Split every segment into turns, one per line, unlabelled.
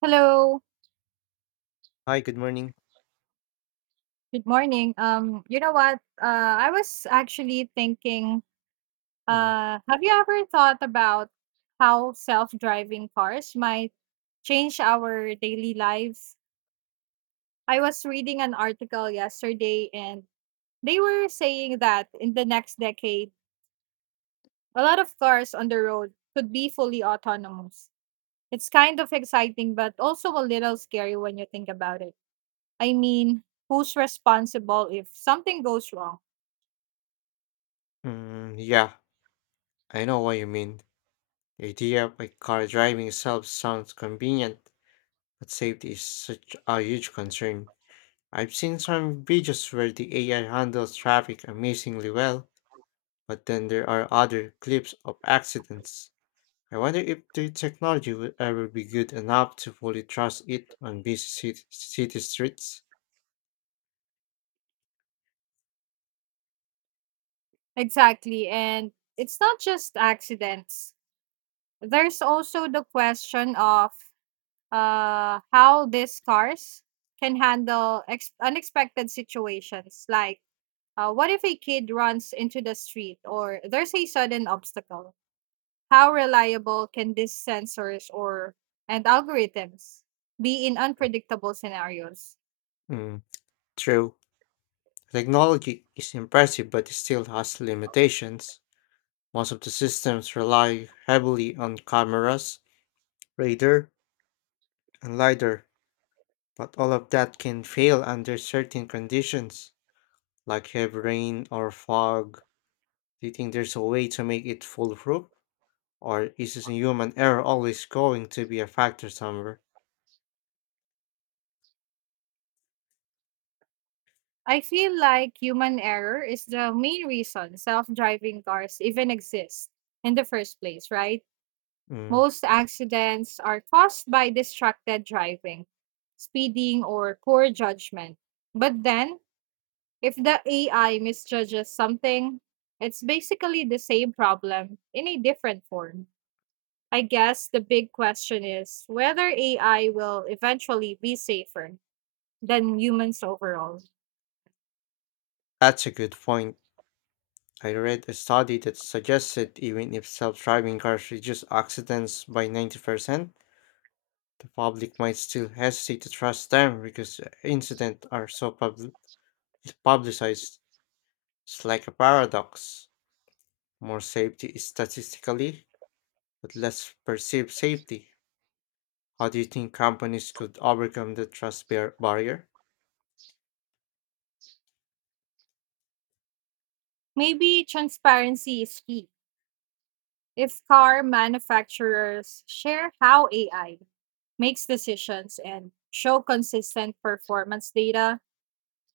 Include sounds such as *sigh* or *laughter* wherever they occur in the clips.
Hello.
Hi, good morning.
Good morning. You know what? I was actually thinking,
Mm,
have you ever thought about how self-driving cars might change our daily lives? I was reading an article yesterday and they were saying that in the next decade, a lot of cars on the road could be fully autonomous. It's kind of exciting, but also a little scary when you think about it. I mean, who's responsible if something goes wrong?
yeah, I know what you mean. The idea of a car driving itself sounds convenient, but safety is such a huge concern. I've seen some videos where the AI handles traffic amazingly well, but then there are other clips of accidents. I wonder if the technology will ever be good enough to fully trust it on busy city streets.
Exactly. And it's not just accidents. There's also the question of how these cars can handle unexpected situations. Like, what if a kid runs into the street or there's a sudden obstacle? How reliable can these sensors or and algorithms be in unpredictable scenarios?
Mm, true. Technology is impressive, but it still has limitations. Most of the systems rely heavily on cameras, radar, and lidar, but all of that can fail under certain conditions, like heavy rain or fog. Do you think there's a way to make it foolproof, or is this human error always going to be a factor somewhere?
I feel like human error is the main reason self driving cars even exist in the first place, right?
Mm,
Most accidents are caused by distracted driving, speeding, or poor judgment. But then, if the AI misjudges something, it's basically the same problem in a different form. I guess the big question is whether AI will eventually be safer than humans overall.
that's a good point. I read a study that suggested even if self driving cars reduce accidents by 90%, the public might still hesitate to trust them because incidents are so publicized. It's like a paradox. More safety is statistically, but less perceived safety. How do you think companies could overcome the trust barrier?
Maybe transparency is key. If car manufacturers share how AI makes decisions and show consistent performance data,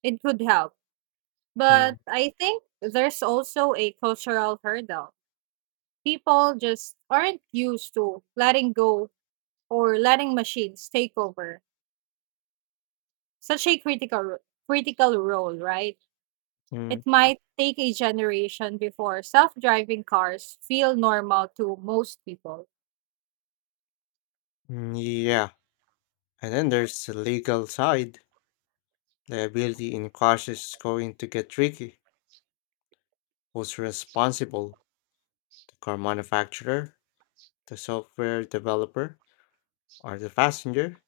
it could help. But
Mm,
I think there's also a cultural hurdle. People just aren't used to letting go or letting machines take over such a critical critical role, right? It
mm,
might take a generation before self-driving cars feel normal to most people.
mm, yeah, and then there's the legal side. Liability in crashes is going to get tricky. Who's responsible? The car manufacturer, the software developer, or the passenger?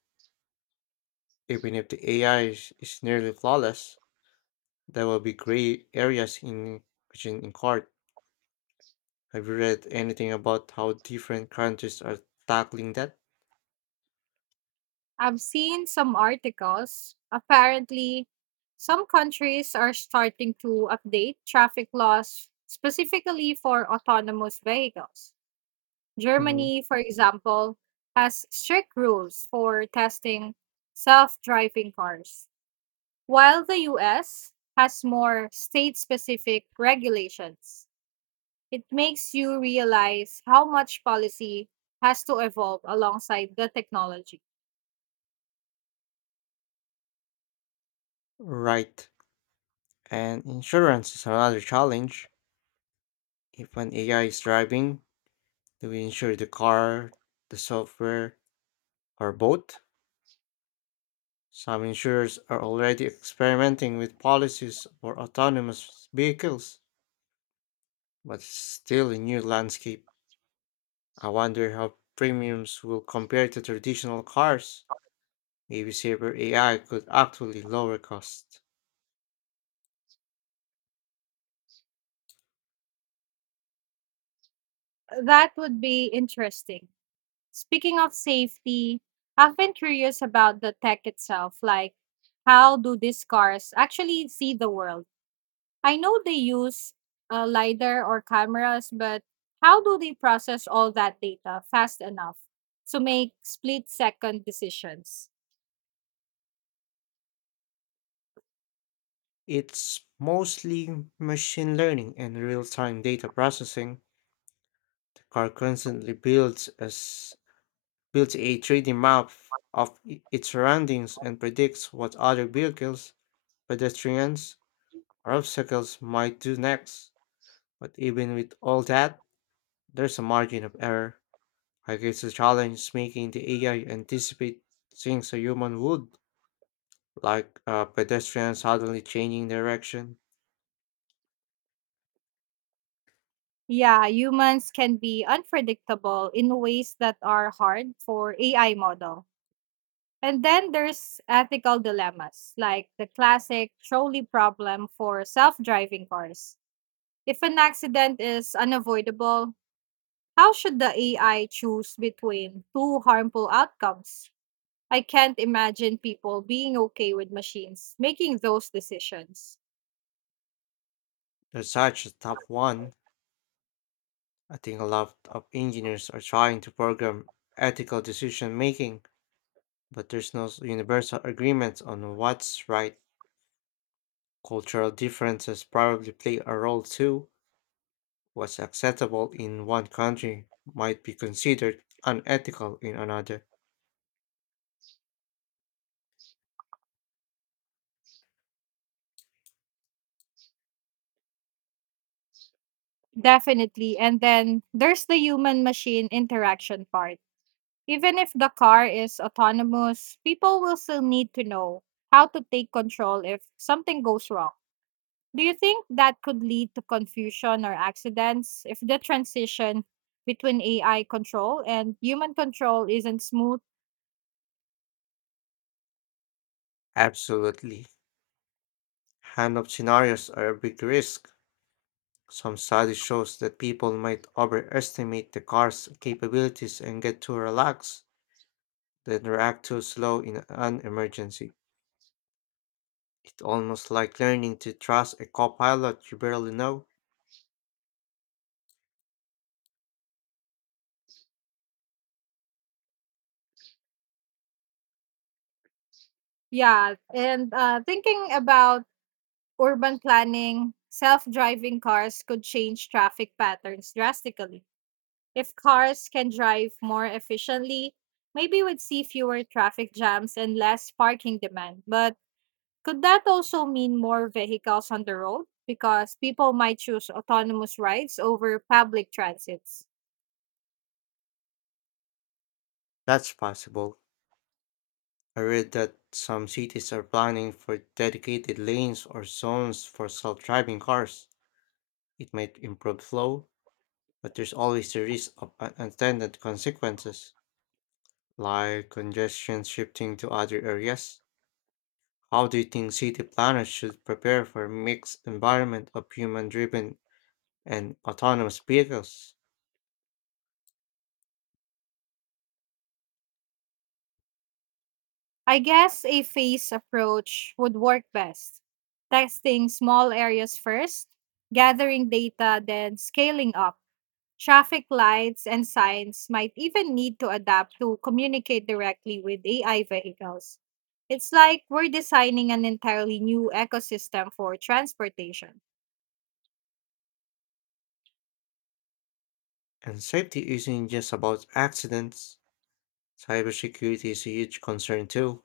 Even if the AI is nearly flawless, there will be gray areas in which in court. Have you read anything about how different countries are tackling that?
I've seen some articles. Apparently, some countries are starting to update traffic laws specifically for autonomous vehicles.
Mhm.
Germany, for example, has strict rules for testing self driving cars, while the US has more state specific regulations. It makes you realize how much policy has to evolve alongside the technology.
Right. And insurance is another challenge. If an AI is driving, do we insure the car, the software, or both? Some insurers are already experimenting with policies for autonomous vehicles, but it's still a new landscape. I wonder how premiums will compare to traditional cars. Maybe safer AI could actually lower costs.
That would be interesting. Speaking of safety, I've been curious about the tech itself. Like, how do these cars actually see the world? I know they use LiDAR or cameras, but how do they process all that data fast enough to make split second decisions?
It's mostly machine learning and real-time data processing. The car constantly builds as builds a 3D map of its surroundings and predicts what other vehicles, pedestrians, or obstacles might do next. But even with all that, there's a margin of error. I guess the challenge is making the AI anticipate things a human would, like a pedestrian suddenly changing direction.
Yeah, humans can be unpredictable in ways that are hard for AI model. And then there's ethical dilemmas, like the classic trolley problem for self-driving cars. If an accident is unavoidable, how should the AI choose between two harmful outcomes? I can't imagine people being okay with machines making those decisions.
That's such a tough one. I think a lot of engineers are trying to program ethical decision making, but there's no s- universal agreement on what's right. Cultural differences probably play a role too. What's acceptable in one country might be considered unethical in another.
Definitely. And then there's the human machine interaction part. Even if the car is autonomous, people will still need to know how to take control if something goes wrong. Do you think that could lead to confusion or accidents if the transition between AI control and human control isn't smooth?
Absolutely. Hand-up scenarios are a big risk. Some study shows that people might overestimate the car's capabilities and get too relaxed, then react too slow in an emergency. It's almost like learning to trust a co-pilot you barely know.
Yeah, and thinking about urban planning, self driving cars could change traffic patterns drastically. If cars can drive more efficiently, maybe we'd see fewer traffic jams and less parking demand. But could that also mean more vehicles on the road? Because people might choose autonomous rides over public transits.
That's possible. I read that some cities are planning for dedicated lanes or zones for self-driving cars. It might improve flow, but there's always the risk of unintended consequences, like congestion shifting to other areas. How do you think city planners should prepare for mixed environment of human-driven and autonomous vehicles?
I guess a phased approach would work best. Testing small areas first, gathering data, then scaling up. Traffic lights and signs might even need to adapt to communicate directly with AI vehicles. It's like we're designing an entirely new ecosystem for transportation.
And safety isn't just about accidents. Cybersecurity is a huge concern too.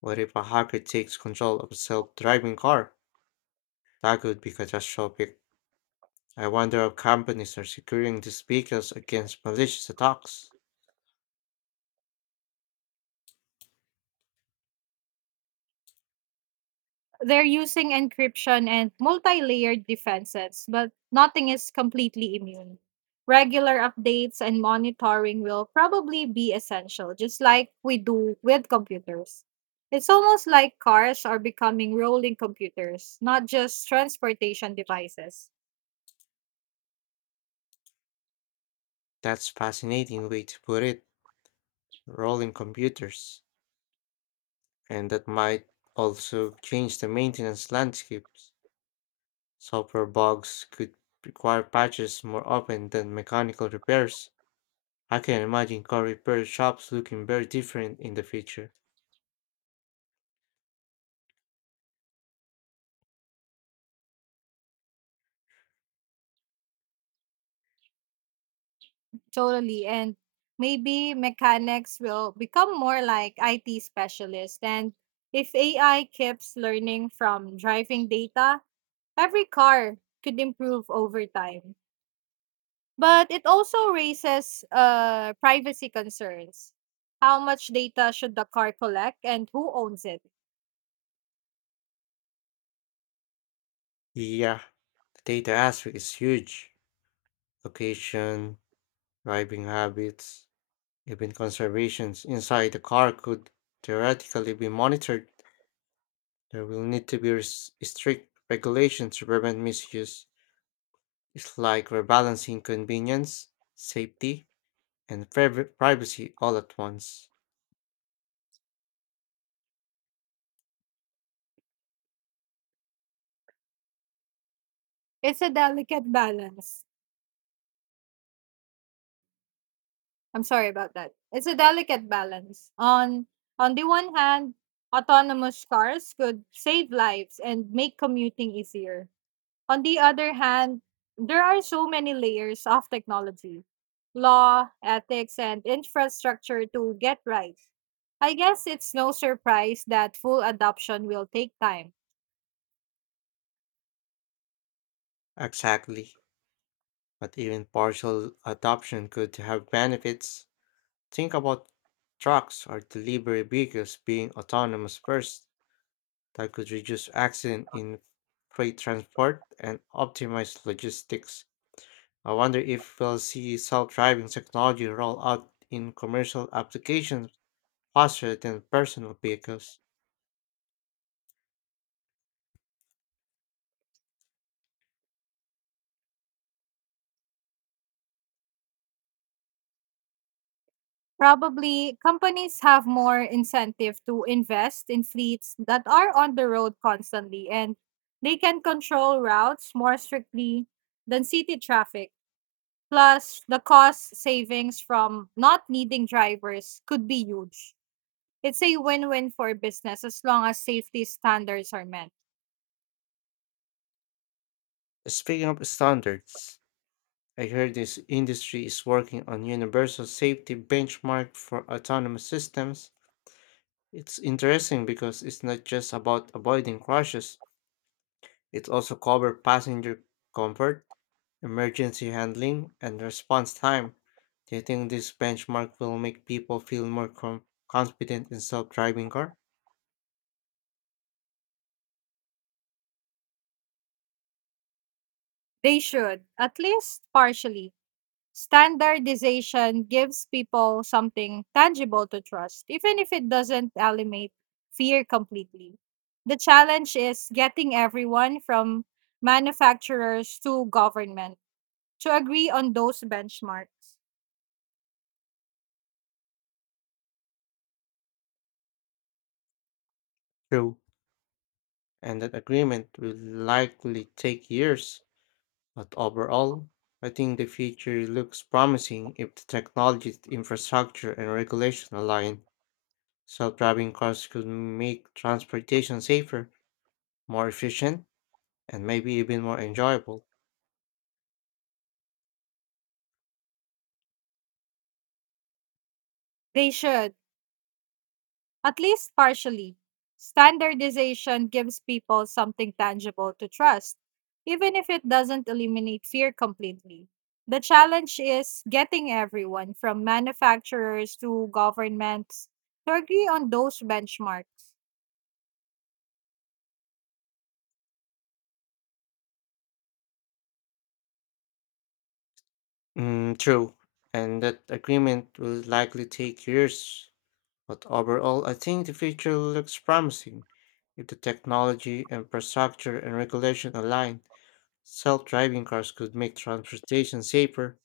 What if a hacker takes control of a self-driving car? That could be catastrophic. I wonder if companies are securing these vehicles against malicious attacks.
They're using encryption and multi layered defenses, but nothing is completely immune. Regular updates and monitoring will probably be essential, just like we do with computers. It's almost like cars are becoming rolling computers, not just transportation devices.
That's fascinating way to put it, rolling computers. And that might also change the maintenance landscapes. Software bugs could require patches more often than mechanical repairs. I can imagine car repair shops looking very different in the future.
Totally. And maybe mechanics will become more like IT specialists. And if AI keeps learning from driving data, every car could improve over time, but it also raises privacy concerns. How much data should the car collect and who owns it?
Yeah, the data aspect is huge. Location, driving habits, even conservations inside the car could theoretically be monitored. There will need to be strict regulations to prevent misuse. It's like we're balancing convenience, safety, and privacy all at once.
It's a delicate balance. I'm sorry about that. It's a delicate balance. On the one hand, autonomous cars could save lives and make commuting easier. On the other hand, there are so many layers of technology, law, ethics, and infrastructure to get right. I guess it's no surprise that full adoption will take time.
Exactly. But even partial adoption could have benefits. Think about trucks or delivery vehicles being autonomous first. That could reduce accident in freight transport and optimize logistics. I wonder if we'll see self driving technology roll out in commercial applications faster than personal vehicles.
Probably, companies have more incentive to invest in fleets that are on the road constantly and they can control routes more strictly than city traffic. Plus, the cost savings from not needing drivers could be huge. It's a win-win for business as long as safety standards are met.
Speaking of standards, I heard this industry is working on universal safety benchmark for autonomous systems. It's interesting because it's not just about avoiding crashes, it also covers passenger comfort, emergency handling, and response time. Do you think this benchmark will make people feel more confident in self-driving car?
They should, at least partially. Standardization gives people something tangible to trust, even if it doesn't eliminate fear completely. The challenge is getting everyone from manufacturers to government to agree on those benchmarks.
True, and that agreement will likely take years. But overall, I think the future looks promising if the technology, infrastructure, and regulation align. Self driving cars could make transportation safer, more efficient, and maybe even more enjoyable.
They should. At least partially, standardization gives people something tangible to trust, even if it doesn't eliminate fear completely. The challenge is getting everyone, from manufacturers to governments, to agree on those benchmarks.
True, and that agreement will likely take years. But overall, I think the future looks promising if the technology, infrastructure, and regulation align. Self driving cars could make transportation safer,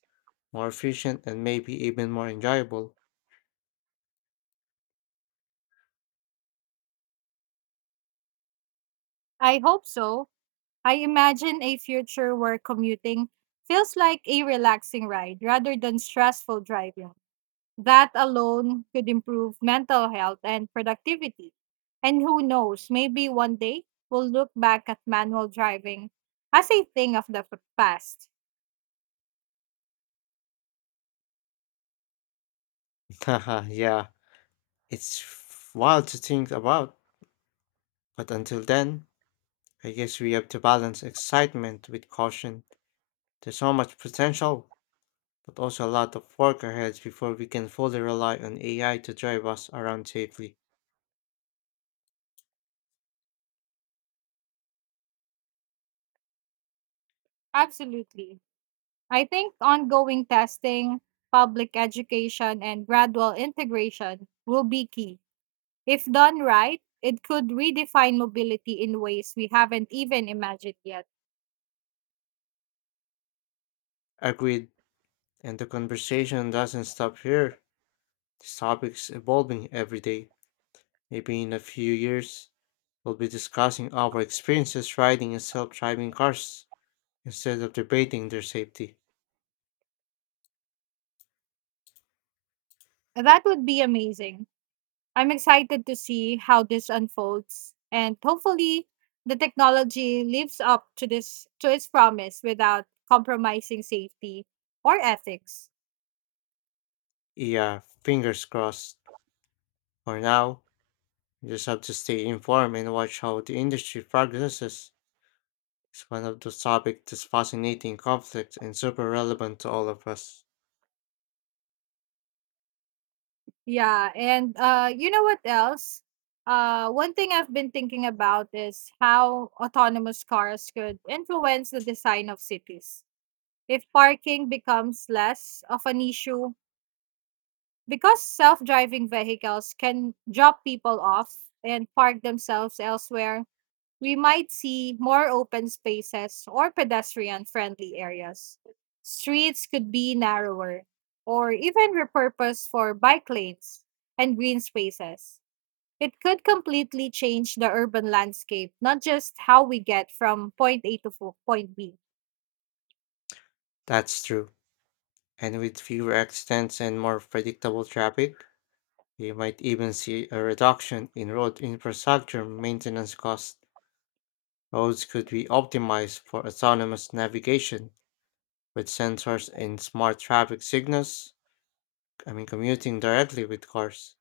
more efficient, and maybe even more enjoyable.
I hope so. I imagine a future where commuting feels like a relaxing ride rather than stressful driving. That alone could improve mental health and productivity. And who knows, maybe one day we'll look back at manual driving as a thing of the past.
*laughs* Haha, yeah, it's wild to think about. But until then, I guess we have to balance excitement with caution. There's so much potential, but also a lot of work ahead before we can fully rely on AI to drive us around safely.
Absolutely. I think ongoing testing, public education, and gradual integration will be key. If done right, it could redefine mobility in ways we haven't even imagined yet.
Agreed. And the conversation doesn't stop here. This topic's evolving every day. Maybe in a few years, we'll be discussing our experiences riding in self-driving cars, instead of debating their safety.
That would be amazing. I'm excited to see how this unfolds and hopefully the technology lives up to this to its promise without compromising safety or ethics.
Yeah, fingers crossed. For now, we just have to stay informed and watch how the industry progresses. It's one of those topics that's fascinating, complex, and super relevant to all of us.
Yeah, and you know what else? One thing I've been thinking about is how autonomous cars could influence the design of cities. If parking becomes less of an issue because self-driving vehicles can drop people off and park themselves elsewhere, we might see more open spaces or pedestrian friendly areas. Streets could be narrower or even repurposed for bike lanes and green spaces. It could completely change the urban landscape, not just how we get from point A to point B.
That's true. And with fewer accidents and more predictable traffic, we might even see a reduction in road infrastructure maintenance costs. Roads could be optimized for autonomous navigation with sensors and smart traffic signals, I mean, commuting directly with cars.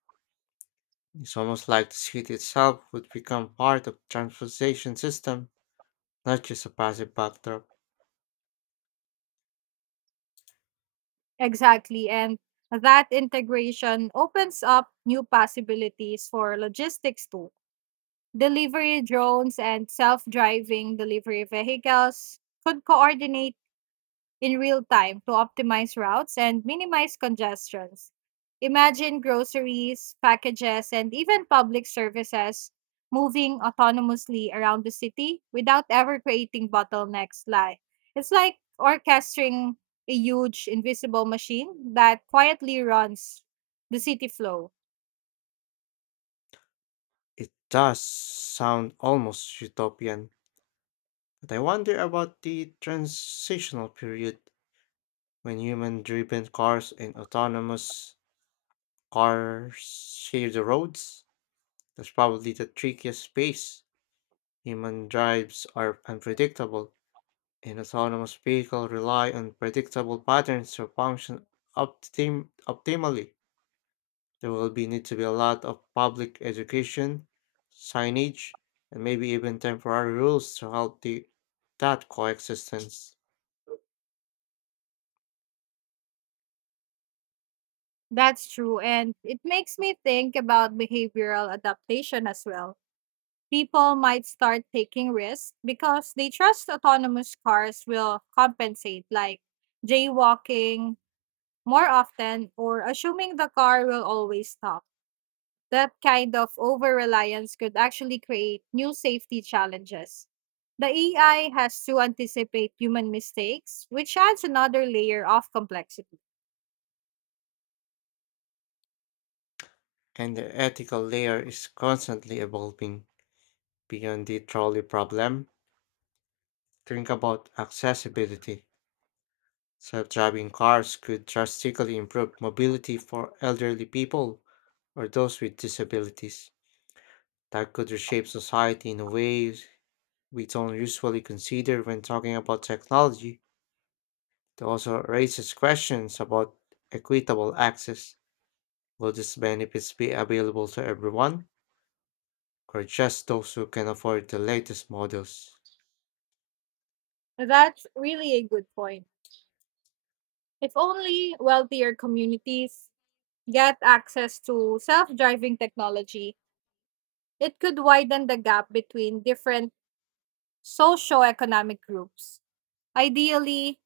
It's almost like the city itself would become part of transportation system, not just a passive backdrop.
Exactly. And that integration opens up new possibilities for logistics too. Delivery drones and self driving delivery vehicles could coordinate in real time to optimize routes and minimize congestions. Imagine groceries, packages, and even public services moving autonomously around the city without ever creating bottlenecks. Like, it's like orchestrating a huge invisible machine that quietly runs the city flow.
It does sound almost utopian, but I wonder about the transitional period when human-driven cars and autonomous cars share the roads. That's probably the trickiest space. Human drives are unpredictable, and autonomous vehicles rely on predictable patterns to function optimally. There will be need to be a lot of public education, signage, and maybe even temporary rules to help the that coexistence.
That's true. And it makes me think about behavioral adaptation as well. People might start taking risks because they trust autonomous cars will compensate, like jaywalking more often or assuming the car will always stop. That kind of over reliance could actually create new safety challenges. The AI has to anticipate human mistakes, which adds another layer of complexity.
And the ethical layer is constantly evolving beyond the trolley problem. Think about accessibility. Self-driving cars could drastically improve mobility for elderly people or those with disabilities. That could reshape society in ways we don't usually consider when talking about technology. It also raises questions about equitable access. Will these benefits be available to everyone, or just those who can afford the latest models?
That's really a good point. If only wealthier communities get access to self driving technology, it could widen the gap between different socioeconomic groups. Ideally,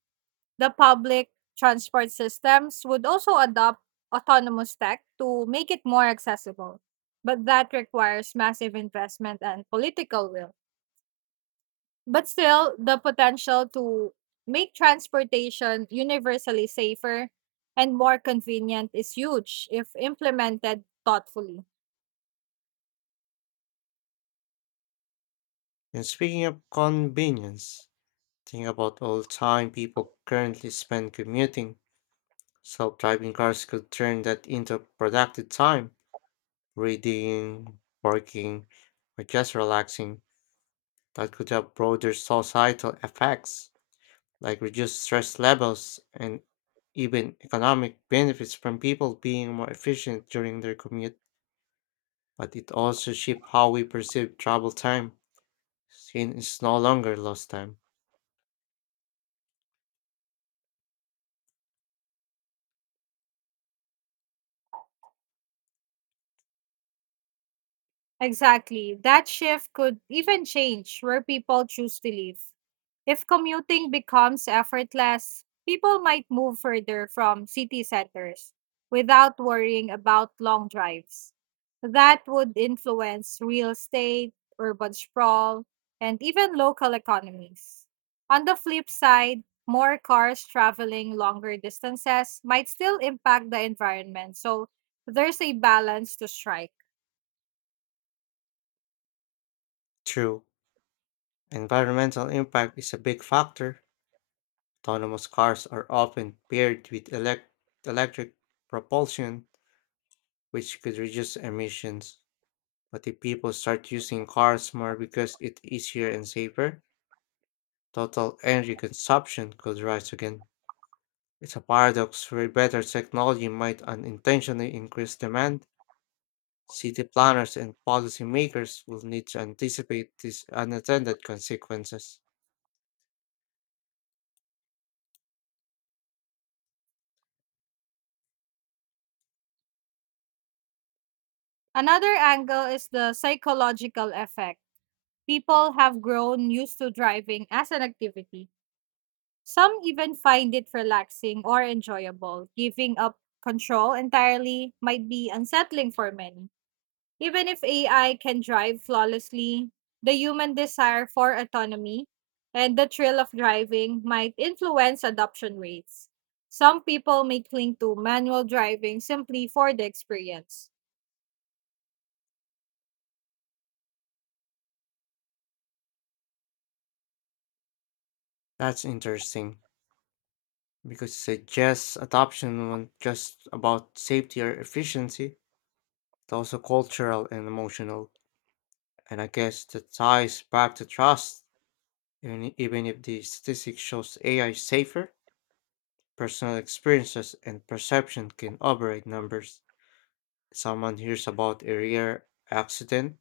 the public transport systems would also adopt autonomous tech to make it more accessible. But that requires massive investment and political will. But still, the potential to make transportation universally safer and more convenient is huge if implemented thoughtfully.
And speaking of convenience, think about all the time people currently spend commuting. Self driving cars could turn that into productive time, reading, working, or just relaxing. That could have broader societal effects, like reduced stress levels and even economic benefits from people being more efficient during their commute. But it also shifts how we perceive travel time, since it's no longer lost time.
Exactly. That shift could even change where people choose to live. If commuting becomes effortless, people might move further from city centers without worrying about long drives. That would influence real estate, urban sprawl, and even local economies. On the flip side, more cars traveling longer distances might still impact the environment, so there's a balance to strike.
True, environmental impact is a big factor. Autonomous cars are often paired with electric propulsion, which could reduce emissions. But if people start using cars more because it's easier and safer, total energy consumption could rise again. It's a paradox where better technology might unintentionally increase demand. City planners and policymakers will need to anticipate these unintended consequences.
Another angle is the psychological effect. People have grown used to driving as an activity. Some even find it relaxing or enjoyable. Giving up control entirely might be unsettling for many. Even if AI can drive flawlessly, the human desire for autonomy and the thrill of driving might influence adoption rates. Some people may cling to manual driving simply for the experience.
That's interesting because it suggests adoption was just about safety or efficiency, it's also cultural and emotional. And I guess that ties back to trust. Even if the statistics shows AI safer, personal experiences and perception can override numbers. Someone hears about a rare accident,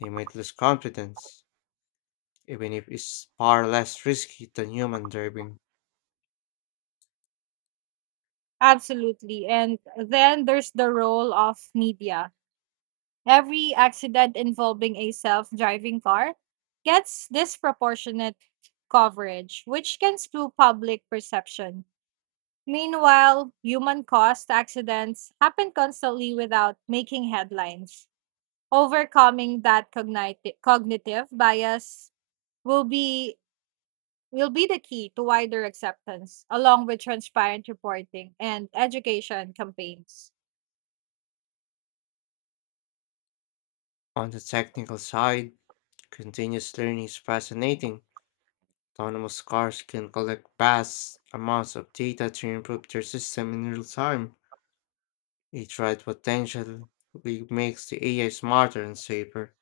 they might lose confidence, even if it's far less risky than human driving.
Absolutely. And then there's the role of media. Every accident involving a self driving car gets disproportionate coverage, which can skew public perception. Meanwhile, human caused accidents happen constantly without making headlines. Overcoming that cognitive bias will be will be the key to wider acceptance along with transparent reporting and education campaigns.
On the technical side, continuous learning is fascinating. Autonomous cars can collect vast amounts of data to improve their system in real time. Each ride potentially makes the AI smarter and safer,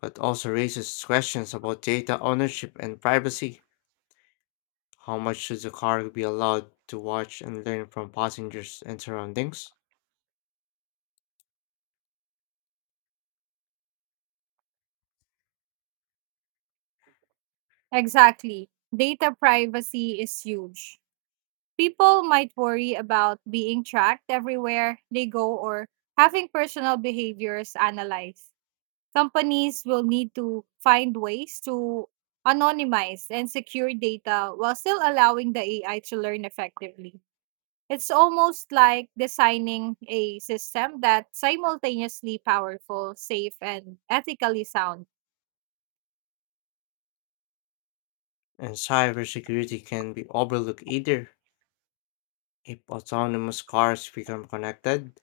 but also raises questions about data ownership and privacy. How much should the car be allowed to watch and learn from passengers and surroundings?
Exactly. Data privacy is huge. People might worry about being tracked everywhere they go or having personal behaviors analyzed. Companies will need to find ways to anonymize and secure data while still allowing the AI to learn effectively. It's almost like designing a system that's simultaneously powerful, safe, and ethically sound.
And cybersecurity can be overlooked either. If autonomous cars become connected,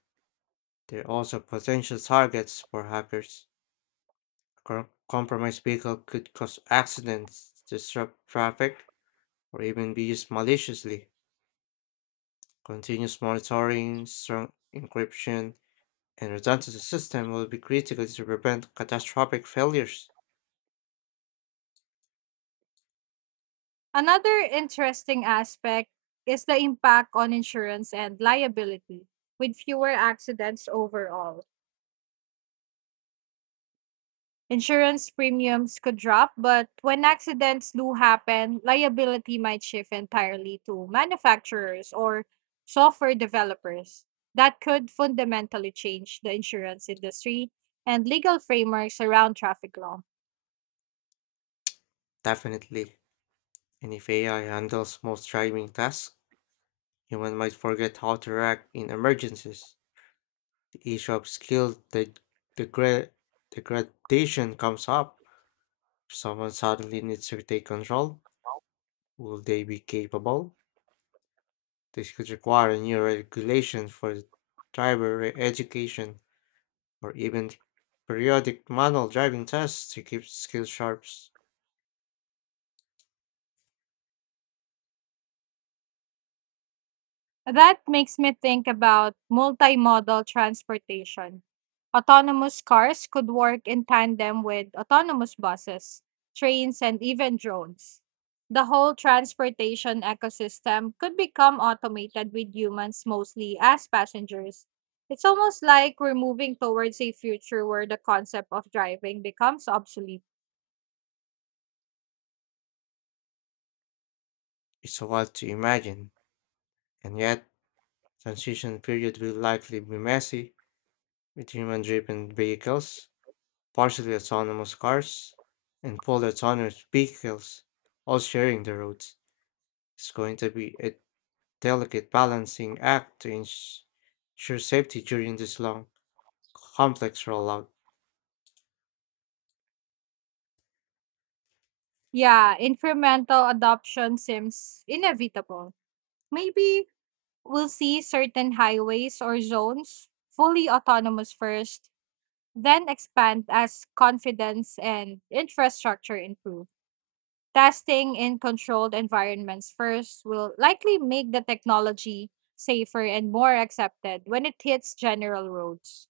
they're also potential targets for hackers. Compromised vehicle could cause accidents, disrupt traffic, or even be used maliciously. Continuous monitoring, strong encryption, and redundancy system will be critical to prevent catastrophic failures.
Another interesting aspect is the impact on insurance and liability. With fewer accidents overall, insurance premiums could drop, but when accidents do happen, liability might shift entirely to manufacturers or software developers. That could fundamentally change the insurance industry and legal frameworks around traffic law.
Definitely. And if AI handles most driving tasks, human might forget how to react in emergencies. The issue of degra- degradation comes up. If someone suddenly needs to take control, will they be capable? This could require a new regulation for driver education or even periodic manual driving tests to keep skills sharp.
That makes me think about multimodal transportation. Autonomous cars could work in tandem with autonomous buses, trains, and even drones. The whole transportation ecosystem could become automated with humans mostly as passengers. It's almost like we're moving towards a future where the concept of driving becomes obsolete.
It's a lot to imagine, and yet transition period will likely be messy with human-driven vehicles, partially autonomous cars, and fully autonomous vehicles, all sharing the roads. It's going to be a delicate balancing act to ensure safety during this long, complex rollout.
Yeah, incremental adoption seems inevitable. Maybe we'll see certain highways or zones fully autonomous first, then expand as confidence and infrastructure improve. Testing in controlled environments first will likely make the technology safer and more accepted when it hits general roads.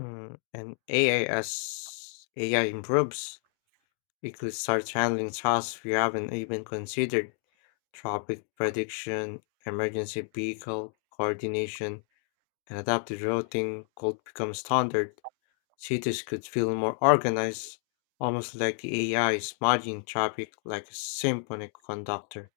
Mm, and AI as AI improves, it could start handling tasks we haven't even considered traffic prediction, emergency vehicle coordination, and adaptive routing could become standard. Cities could feel more organized, almost like the AI is managing traffic like a symphony conductor.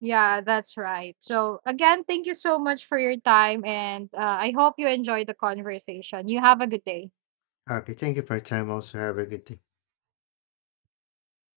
Yeah, that's right. So, again, thank you so much for your time, and I hope you enjoy the conversation. You have a good day.
Okay, thank you for your time. Also, have a good day.